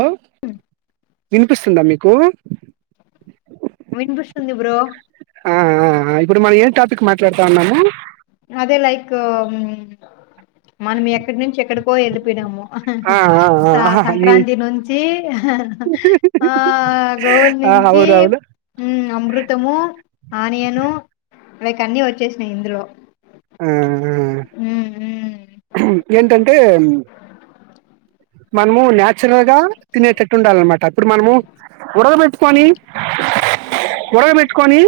Hello వినిపిస్తుందా మీకు విన్పిస్తుంది బ్రో ఆ ఆ ఆ ఇప్పుడు మనం ఏం టాపిక్ మాట్లాడుతా ఉన్నాము. అదే లైకు ఉం మనం ఎక్కడి నుంచి ఎక్కడికో వెళ్ళిపోయిన్నాము ఆ ఆ ఆ ఆహా ఇది సంక్రాంతి నుంచి, ఆ గోల్ ఆ నుంచి అవును అవును హమ్ అమృతము, ఆనియను ఇక అన్ని వచ్చేసి నాయ్ ఇందులో ఆమ్ ఆ మ్, మ్. ఏంటంటే. అ [unintelligible] మనము న్యాచురల్ గా తినేటట్టు ఉండాలిన్నమాట. ఇప్పుడు మనము ఉడక పెట్టుకొని ఉడక పెట్టుకొని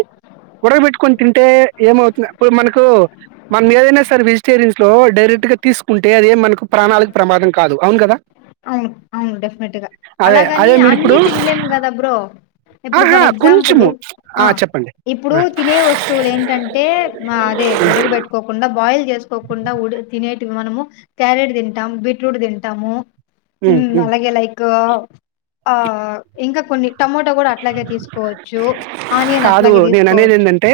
ఉడగబెట్టుకొని తింటే ఏమవుతుంది. ఇప్పుడు మనకు మన ఏదైనా సరే వెజిటేరియన్స్ లో డైరెక్ట్ గా తీసుకుంటే అది మనకు ప్రాణాలకు ప్రమాదం కాదు అవును కదా. అవును అవును డెఫినెట్ గా అదే అలాగని అదే మీరు అన్ని ఇప్పుడు తినలేము కదా బ్రో. ఇప్పుడు ఆహా ఫర్ ఎగ్జాంపుల్ కొంచెము ఆ చెప్పండి ఇప్పుడు ఆ తినే వస్తువులు ఏంటంటే మా అదే ఉడగబెట్టుకోకుండా బాయిల్ చేస్త చేసుకోకుండా తినేటివి మనము క్యారెట్ తింటాము బీట్రూట్ తింటాము. ఉ ఉ అలాగే లైక్ ఆ ఇంకా కొన్ని టమోటో కూడా అట్లాగే తీసుకోవచ్చు. ఆనియన్ కాదు అట్లాగే నేను అనేది తీసుకోవచ్చు. ఏంటంటే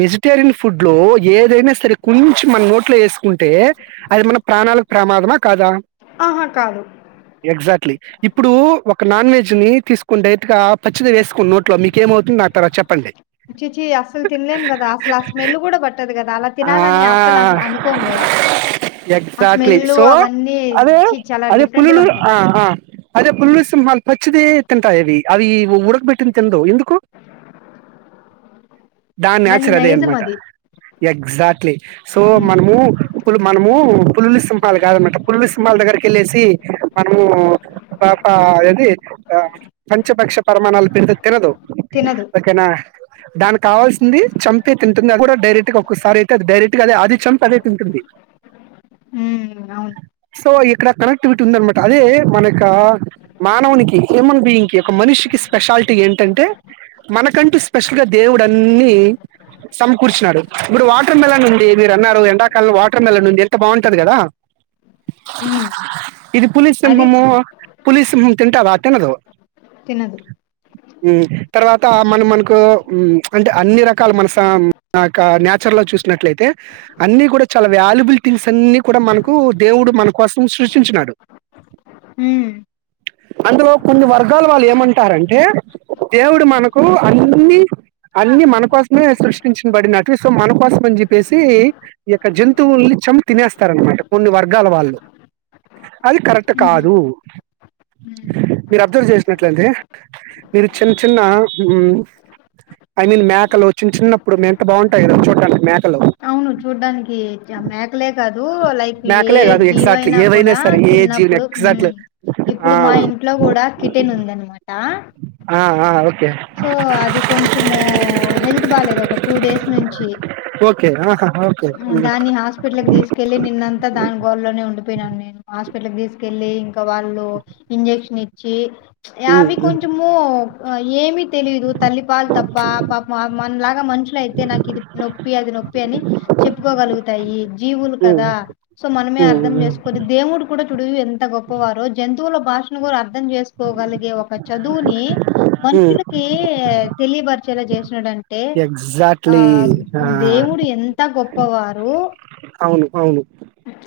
వెజిటేరియన్ ఫుడ్ లో ఏదైనా సరే కొంచెం మనం నోట్లో వేసుకున్ కుంటె అది మన ప్రాణాలకు ప్రమాదమా కాదా ఆహా కాదు ఎగ్జాక్ట్లీ. ఇప్పుడు ఒక నాన్ వెజ్ ని తీసుకుంటె ఇంకా పచ్చిదే వేసుకుని నోట్లో మీకేమవుతుంది ఆ తర్వాత చెప్పండి. చి చి అసలు తినలేం కదా అసలు ఆ స్మెల్ కూడా పట్టదు కదా అలా తినాలని అసలు అ అనుకోము కదా. రా ఎక్సాక్ట్లీ సో అదే చి చాలా అదే డిఫరెంట్ గా పులులు ఉంటాయి ఆ ఆ అదే పుల్లులు సింహాలు పచ్చిదే తింటాయివి అవి ఉడకబెట్టింది తినదు. ఎందు [unintelligible] దాని దాన్ని నేచర్ అదే అన్న నైజం మాట. అది ఎగ్జాక్ట్లీ సో మ్మ్ మనము మనము పుల్లి సింహాలు కాదన్నమాట పులలు సింహ వాళ్ళ దగ్గరిక వెళ్ళసి మనము పాప అది పంచపక్ష పరమాణాలు పెట్టిన తినదు తినదు ఓకేనా దానికి కావాల్సింది చంపి తింటుంది అది కూడా డైరెక్ట్ ఒక్కసారిఅయితే డైరెక్ట్ గా అది చంపి అదే తింటుంది మ్మ్ అవును సో ఇక్కడ కనెక్టివిటీ ఉందనమాట అదే మన యొక్క మానవునికి హ్యూమన్ బీయింగ్ ఈ యో ఒక్క మనిషికి స్పెషాలిటీ ఏంటంటే మనకంటూ స్పెషల్ గా దేవుడు ఆన్ని సమకూర్చన్నాడు ఇప్పుడు వాటర్ మెలన్ ఉంది మీరు అన్నారు ఎండాకాలం వాటర్ మెలన్ ఉంది ఎంత బాగుంటది కదా హ్మ్ ఇది పులీస్ సింహము పులీస్ తింటావా తిన్నాదూ తినదు మ్.. తర్వాత మన మనకు అంటే అన్ని రకాలు మనసా కా నాచురల్ చు చూసినట్లయితే అన్ని కూడా చాలా వాల్యుబుల్ థింగ్స్ అన్ని కూడా మనకు దేవుడు మన కోసం సృష్టించినడు ఊ అందులో కొన్ని వర్గాలు వాళ్ళు ఏమంటారంటే దేవుడు మనకు అన్నీ అన్ని మన కోసమే సృష్టించబడినటివి సో మన కోసం అని చెప్పేసి ఈ యొక్క జంతువుల్ని కొంచెం తినేస్తార అనమాట కొన్ని వర్గాల వాళ్ళు అది కరెక్ట్ మ్హు కాదు మ్మ్ మీరు అబ్జర్వ్ చేస నేట్లడది మీరు చిన్న చిన్న ఐ మీన్ మేకలు చిన్న చిన్నప్పుడు యంత బాగుంటాయి కదా చూడడానికి మేకలు అవును చూడ్డానికి మాక్ లే కాదు లైక్ ఏ మేకలే కాదు జీవ ఎగ్జాక్ట్లీ అయినా ఏవైనా కూడా సరే ఏ జీవన చిన్నప్పుడు.. ఎగ్జాక్ట్లీ ఇప్పుడు మా ఇంట్లో కూడా కిటెన్ ఉందనమాట ఆ ఆ సో అది కొంచము హెల్త్ బాలేదు ఒక టూ డేస్ నుంచి ఒకే నాక హోం దాన్ని హాస్పిటల్ కి తీసుకెళ్ళి నిన్నంతా దాని గోలా లోనే ఉండిపోయినాను నేను హాస్పి హాస్పిటల్ కి తీసుకెళ్ళి ఇంకా వాళ్ళు ఇంజెక్షన్ ఇచ్చి అవి కొంచము ఏమి తెలీదు తల్లి పాలు తప్ప పాప మనలాగా మనుషులు అయితే నాకు ఇది నొప్పి అది నొప్పి అని చెప్పుకోగలుగుతాయి జీవులు కదా సో మనమే అర్థం ఓకే చేసుకుని దేవుడు కూడా చుడువు ఎంత గౌ పోవారు జతువుల భాషను కూడా అర్థం చేసుకోగలిగే ఒక చదువుని మనుషులకి తెలియబరుచ చాలా చేసినాడంటే ఆ ఎగ్జాక్ట్లీ ఆ! దేవుడు ఎంత గొప్పవారు అవును అవును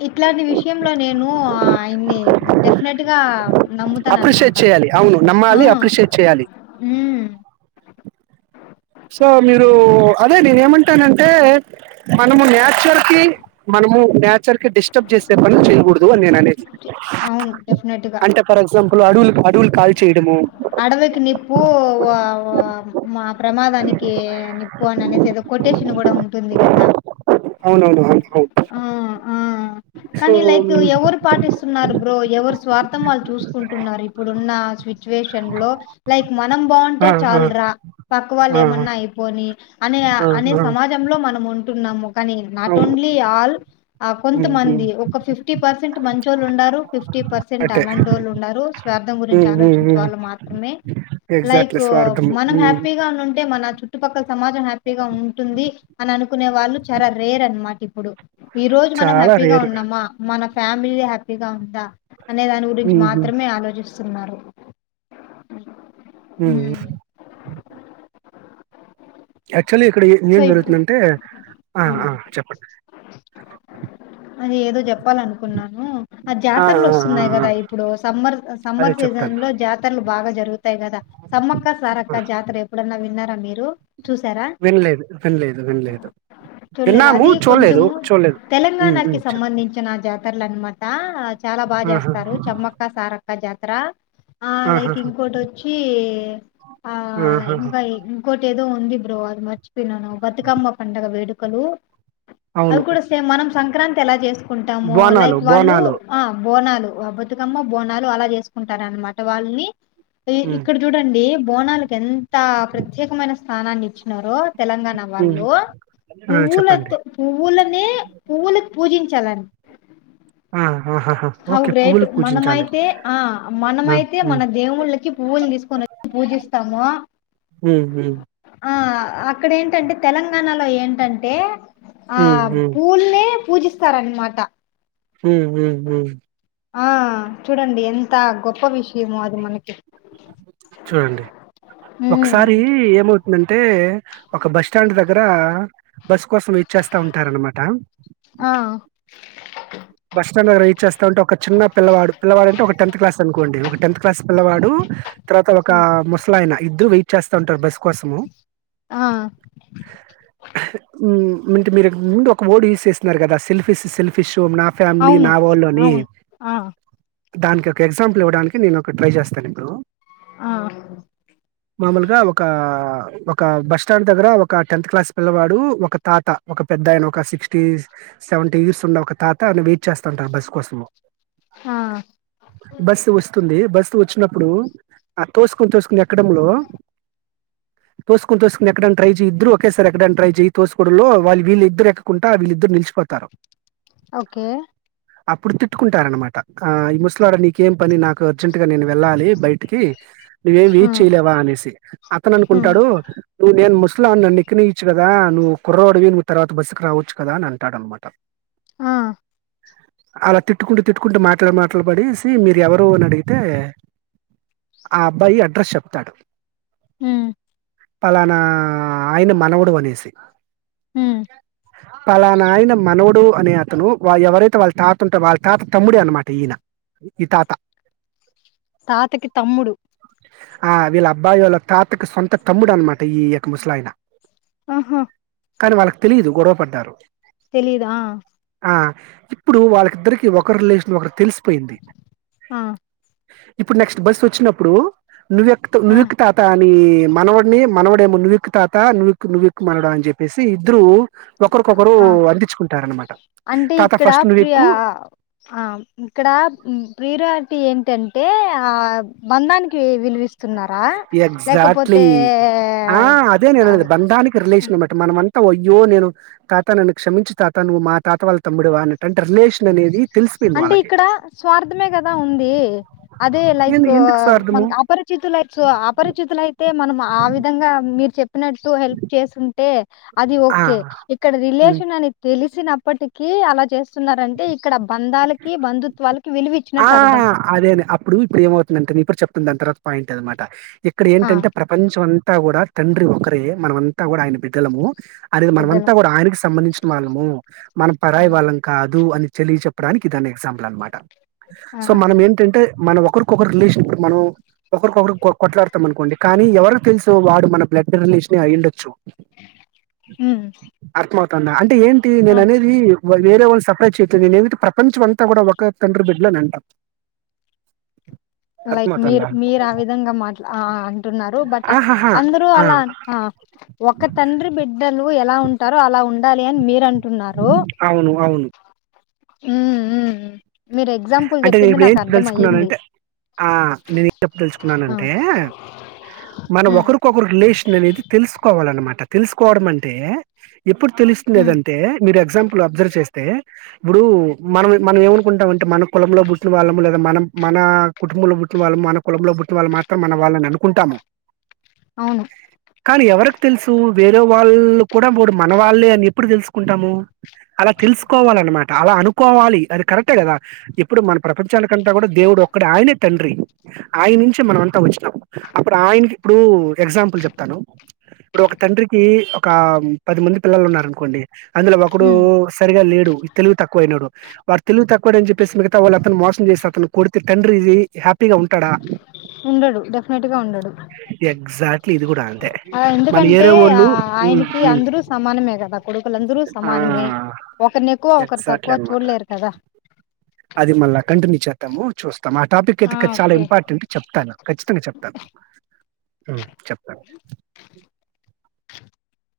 ఇట్లాంటి విషయంలో నేను ఆయన్ని డెఫినెట్గా నమ్ముతాన అప్రిషియేట్ అనమాట చేయాలి. అవును. ఆ నమ్మాలి అప్రిషియేట్ చేయాలి ఉమ్ సో మీరు అదే నేను ఏమంటానంటే మనము నాచర్ కి మన మునము నాచర్ కి డిస్టర్బ్ చేసే పని చేయకూడదు అని నేను అనేది అవును డెఫినెట్ గా అంటే ఫర్ ఎగ్జాంపుల్ అడవులు అడవులు కాల్ చేయడంము అడవకి నిప్పు వ వ మా ప్రమాదానికి నిప్పు అని అనేసి ఏదో కొటేషన్ కూడా ఉంటుంది కదా అవునవును. అవును. అవును. ఆ ఆ సో కానీ లైక్ ఎవరు పాటిస్తున్నారు బ్రో ఎవరు స్వార్థం వాళ్ళు చూసుకుంటున్నారు ఇప్పుడున్న సిచ్యువేషన్ లో లైక్ మనం బాగుంటే ఆ! ఆ! చాలు రా పక్క వాళ్ళు ఆ! ఏమన్నా అయిపోని అనే ఆ! అనే ఆ! సమాజంలో మనం ఉంట కానీ నాట్ అవును. ఓన్లీ ఆల్ హ్మ్. హ్మ్. కొంతమంది ఒక ఫిఫ్టీ పర్సెంట్ మంచోళ్ళు ఉండారు ఫిఫ్టీ ఫిఫ్టీ పర్సెంట్ అటే. అలాంటోళు ఉన్నారు స్వార్థం గురించి హ్మ్. ఆలోచించ [inaudible] లైక్ స్వార్థము. మనం హ్మ్. హ్యాపీగా ఉన్నుంటే మన చుట్టుపక్కల సమాజం హ్యాపీగా ఉంటుంది అని అనుకు నే వాళ్ళు చారా రేర్ అనమాట ఇప్పుడు ఈ రోజు మనం చాలా హ్యాపీగా రేర్. ఉన్నామా మన ఫ్యామిలీ హ్యాపీగా ఉందా అనే దాని గురించి హుహు. మాత్రమే ఆలోచిస్తున్నారు హ్మ హ్మ్. యాక్చువలీ ఇక్కడ సో ఏం ఇప్పుడు జరుగుతుందంటే ఆ హ్మ్. హా చెప్పండి అది ఏదో చెప్పాలనుకున్నాను ఆ జాతరలు ఆ ఆ వస్తున్నాయి ఆ కదా ఇప్పుడు సమ్మర్ అదే సమ్మర్ చెప్తాను సీజన్ లో జాతరలు బాగా జరుగుతాయి కదా సమ్మక్క ఆ సారక్క జాతర ఎప్పుడన్నా విన్నారా మీరు చూసారా? వినలేదు వినలేదు వినలేదు చులేద విన్నాము అది చూడలేదు కొంచము చూడలేదు ఉమ్ తెలంగాణకి ఉమ్ చెప్పు సంబంధించిన జాత తరలు అనమాట చాలా బాగా ఆహా చేస్తారు చెమ్మక్క సారక్క జాతర ఆ లైక్ ఆహాహా ఇంకోటి వచ్చి ఆ ఆహాహా ఇంకా ఇంకోటి ఏదో ఉంది బ్రో అది మర్చిపోయినాను బతుకమ్మ పండగ వేడుకలు అది అవును కూడా సేమ్ మనం సంక్రాంతి ఎలా చేసుకుంటాము బోనాలు లైక్ వాళ్ళు బోనాలు ఆ బోనాలు బతుకమ్మ బోనాలు అలా చేసుకుంటార అనమాట వాళ్ళని ఇ ఉమ్ ఇక్కడ చూడండి బోనాలకి ఎంత ప్రత్యేకమైన స్థానాన్ని ఇచ్చినారో తెలంగాణ ఉమ్ వాళ్ళు ఆ చెప్పండి పువ్వులతో పువ్వులనే పువ్వులకి పూజించ చలన్ ఆ ఆహాహా హౌ ఓకే గ్రైట్ పువ్వులు పూజించాలి మనమైతే ఆ ఆ మనమైతే ఉమ్ మన దేవుళ్ళకి పువ్వులు తీసుకొని పూజిస్తస్తాము హ్మ ఆ అక్కడ ఏంటంటే తెలంగాణలో ఏంటంటే ఆ ఉమ్ ఉమ్ పూల్నే పూజిస్తారన్నమాట హ్మ హ్మ హ్మ ఆ చూడండి ఎంత గొప్ప విషయమో అది మనకి చూడండి ఒకసారి ఉమ్ ఏమవుతుందంటే ఒక బస్ స్టాండ్ దగ్గర బస్ స్ కోసం వెయిట్ చేస్తా ఉంటారనమాట ఆ బస్ స్టాండ్ దగ్గర వెయిట్ చేస్తాఉంటే ఒక చిన్న పిల్లవాడు పిల్లవాడు అంటే ఒక టెన్త్ క్లాస్ అనుకోండి ఒక టెన్త్ క్లాస్ పిల్లవాడు తర్వాత ఒక ఆ ముసలాయిన ఇద్దరు వెయిట్ చేస్తా ఉంటారు బస్ కోసము ఆ హ్మ ఇంత కు ముందు ము ఒక వర్డ్ యూస్ చేస్తున్నారు కదా సెల్ఫీస్ సెల్ఫీ షో ఫ్యామిలీ అవును నా వోలు అని అవును ఆ దానికి ఒక ఎగ్జాంపుల్ ఇవ్వడానికి నేను ఒక ట్రై చేస్తాను ఇప్పుడు ఆ మామూలుగా ఒక ఒక బస్ స్టాండ్ దగ్గర ఒక టెన్త్ క్లాస్ పిల్లవాడు ఒక తాత ఒక పెద్దయన ఒక సిక్స్టీ సెవెంటీ ఇయర్స్ ఉండ ఒక తాత్ త్ వెయిట్ చేస్తాంట బస్ కోసము ఆ బస్సు వస్తుంది బస్ వచ్చినప్పుడు ఆ తోసుకొని తోసుకొని ఎక్కడంలో తోసుకొని తోసుకొని ఎక్కడం ట్రైయి చే ఇద్దరు ఒకే సారే ఎక్కడం ట్రై చేయి తసుకోవడంలో వీళ్ళద్దరు ఎక్కకుంట వీళిద్దరు నిలిచిప పోతారు ఓకే అప్పుడు తిట్టుకుంటార అనమాట ఆ ఈ ముసలాడా నీకేం పని నాకు అర్జెంట్ గా నేను వెళ్ళాలి బయటికి నువ్వేం ఆ వెయిట్ చేయలేవా అనేసి అతను ఉమ్ అనుకుంటాడు నువవు నేను అలా నన్ను ఎక్కని ఇచ్చు కదా నువ్వుర్రోడివి నువ్వు తర్వా బస్సుకి రావచ్చు కదా అని అంటాడనమాట అ అలా తిట్టుకుంటూ తిట్టుకుంటూ మాట్లాడి మాట్లాబడేసి మీరు ఎవరు అని అడిగితే ఆ అబ్బాయి అడ్రస్ చెప్తాడు హ్మ్ పలానా ఆయన మనవుడు అనేసి ఉమ్ పలా నాయన మనవడు అని తను ఎవరైతే వాళ్ళ తాత ఉంటేో వాళ్ళ తాత తమ్ముడి అనమాట ఈయన ఈ తాత తాతకి తమ్ముడు ఆ వీళ్ళ అబ్బాయి వాళ్ళ తాతకు సొంత తమ్ముడు అనమాట ఈ యొక్క ముసలాయిన ఆహా కానీ వాళ్ళకి తెలీయదు గొడవ పడ్డారు తెలీదా ఆ ఇప్పుడు వాళ్ళకిద్దరికి ఒక రిలేషన్ ఒకరు తెలిసిపోయింది ఆ ఇప్పుడు నెక్స్ట్ బస్ వచ్చినప్పుడు నువక్ ఆ నువ్వుక్త తత అ న మనవాడిని మనవడేమో నువ్వుక్కు తాత నువ్క్ నువ్విక్ మనడు అని చెప్పేసి ఇద్దరు ఒకరికొకరు ఆ అందించుకుంటార అనమాట అంటే ఇక్కడ ప్రియా ఇక్కడ ప్రిరా టి ఏంటంటే ఆ బంధానికి విలువిస్త ఎగజాక్ట్లీ ఆ అదే నేనది ఆ బంధానికి రిలేషన్ అనన్నమాటటి మనంతా త అయ్యో నేను తాత నన్ను క్షమించు తాత నువ్వు మా తాత వాళ్ళ తమ్ముడువా అన్నట్టు అంటే రిలేషన్ అనేది తెలిసిపోయింది అంటే వాళ్ళకి ఇక్కడ స్వార్థమే కదా ఉంది అదే లైక్ ఎందు ఎందుకు మన స్వార్థము అపరిచితులై సో అపరిచితుల అయితే మనం ఆ విధంగా మీరు చెప్పినట్టు హెల్ప్ చేస్తుంటే అది ఆ ఓకే ఇక్కడ హ్మ్ రిలేషన్ అని తెలిసి వచ్చినప్పటిక అలా చేస్తున్నంటే ఇక్కడ బంధాలకి బంధుత్వాలకి విలువ ఆ ఇచ్చినట్టు అర్థం అదే అనే అప్పుడు ఇప్పుడు ఏమవుతుంది అంటే న ఇప్పుడు చెప్తుంది దా తర్వాత పాయింట్ అనమాట ఇక్కడ ఆ ఏంటంటే ప్రపంచం అంతా కూడా తండ్రి ఒకరే మనమంతా కూడా ఆయన బిడ్డలము అనేది బిడ్డలు మనమంతా కూడా ఆయనకి సంబంధించిన వాళ్ళము మనం పరాయి ఉమ్. వాళ్ళం కాదు అని తెలియ చెప్పడానికి ఇదాన్న ఎగ్జాంపుల్ అనమాట సో ఆహా మనం ఏంటంటే మనం ఒక ఒకరికొకరు రిలేషన్ ఇప్పుడు మనం ఒకరికొకరు కొట్లాడతాం అనుకోండి కానీ ఎవరు తెలుసు వాడు మన బ్లడ్ రిలేషన్ అయి ఉండొచ్చు హ అర్థమవుతుందా అంటే ఏంటి నేన అనేది వేరే వాళ్ళని సపరేట్ చేయట్లేదు నేనెంటంటే ప్రపంచం అంతా కూడా ఒక తండ్రి బిడ్డ ఇలా నంట లైక్ మీరు మీరు ఆ విధంగా మాట్లా అంటున్నారు బట్ ఆహాహా అందరు ఆ అలా ఒక తండ్రి బిడ్డ లు ఎలా ఉంటారో అలా ఉండాలి అని మీరంటున్నారు అవును అవును హ్మ్ అంటే నేను ఇప్పుడు ఏం తెలుసుకున్నానుంటే ఆ నేను ఏంచెప్పా ఆ తెలుసుకున్నానంటే మనం ఉమ్ ఒకరికొకరు రిలేషన్ అనేది తెలుసుకోవాలన్నమాట తెలుసుకోవడం అంటే అ ఎప్పుడు ఉమ్ తెలుస్తుందిదంటే మీరు ఎ ఎక్సమ్ప్లె అబ్జర్వ్ చేస్తే ఇప్పుడు మనం మనం ఏమనుకుంటాంంటే అ మన కులంలో పుటిన వాళ్ళము లేద మన మన కుటుంబంలోుట్న వాళ్ళ మన కులంలో బుటి వాళ్ళు మాత్రం మన వాళ్ళని అను కుంటామ అవును కానీ ఎవరికి తెలుసు వేరే వాళ్ళు కూడా మన వాళ్ళే అని ఎప్పుడు తెలుసుకుంటాము అలా తెలుసుకోవాలిన్నమాట అలా అనుకోవాలి అది కరెక్టే కదా ఇప్పుడు మన ప్రపంచాలకంతా కూడా దేవుడు ఒక్కడ ఆయనే తండ్రి ఆయన నుంచే మన అంతా వచ్చినాం అప్పుడు ఆయనకి ఇప్పుడు ఎగ్జాంపుల్ చెప్తాను ఇప్పుడు ఒక తండ్రికి ఒక పది మంది పిల్లలు ఉన్నారు అనుకోండి అందులో ఒకడు ఉమ్ సరిగా లేడు తెలుగు తక్కువయినాడు వాడు తెలుగు తక్కువ అని చెప్పసి మిగతా వాళ్ళుతను మోసం చేసి అతను కొడితే తండ్రి ఇ హ్యాపీగా ఉంటాడా ఉండడు డెఫినెట్గా ఉండడు ఎగ్జాక్ట్‌లీ ఇది కూడా ఎందుకంటే ఆయనకి హ్మ్. అందరూ సమానమే కదా కొడుకులందరూ ఆ! సమానమే ఒకరి ఎక్కువ ఒకరు ఎగ్జాక్ట్‌లీ తక్కువ అనమాట. చూడలేరు కదా అది మళ్ళా కంటిన్యూ చేద్దాము చూస్తు మా టాపిక్ అయితే ఆ కచ్చితంగా చాలా ఓకే ఇంపార్టెంట్ ఉంటే చెప్తాను ఖచ్చితంగా చెప్తాను ఊ చెప్పండి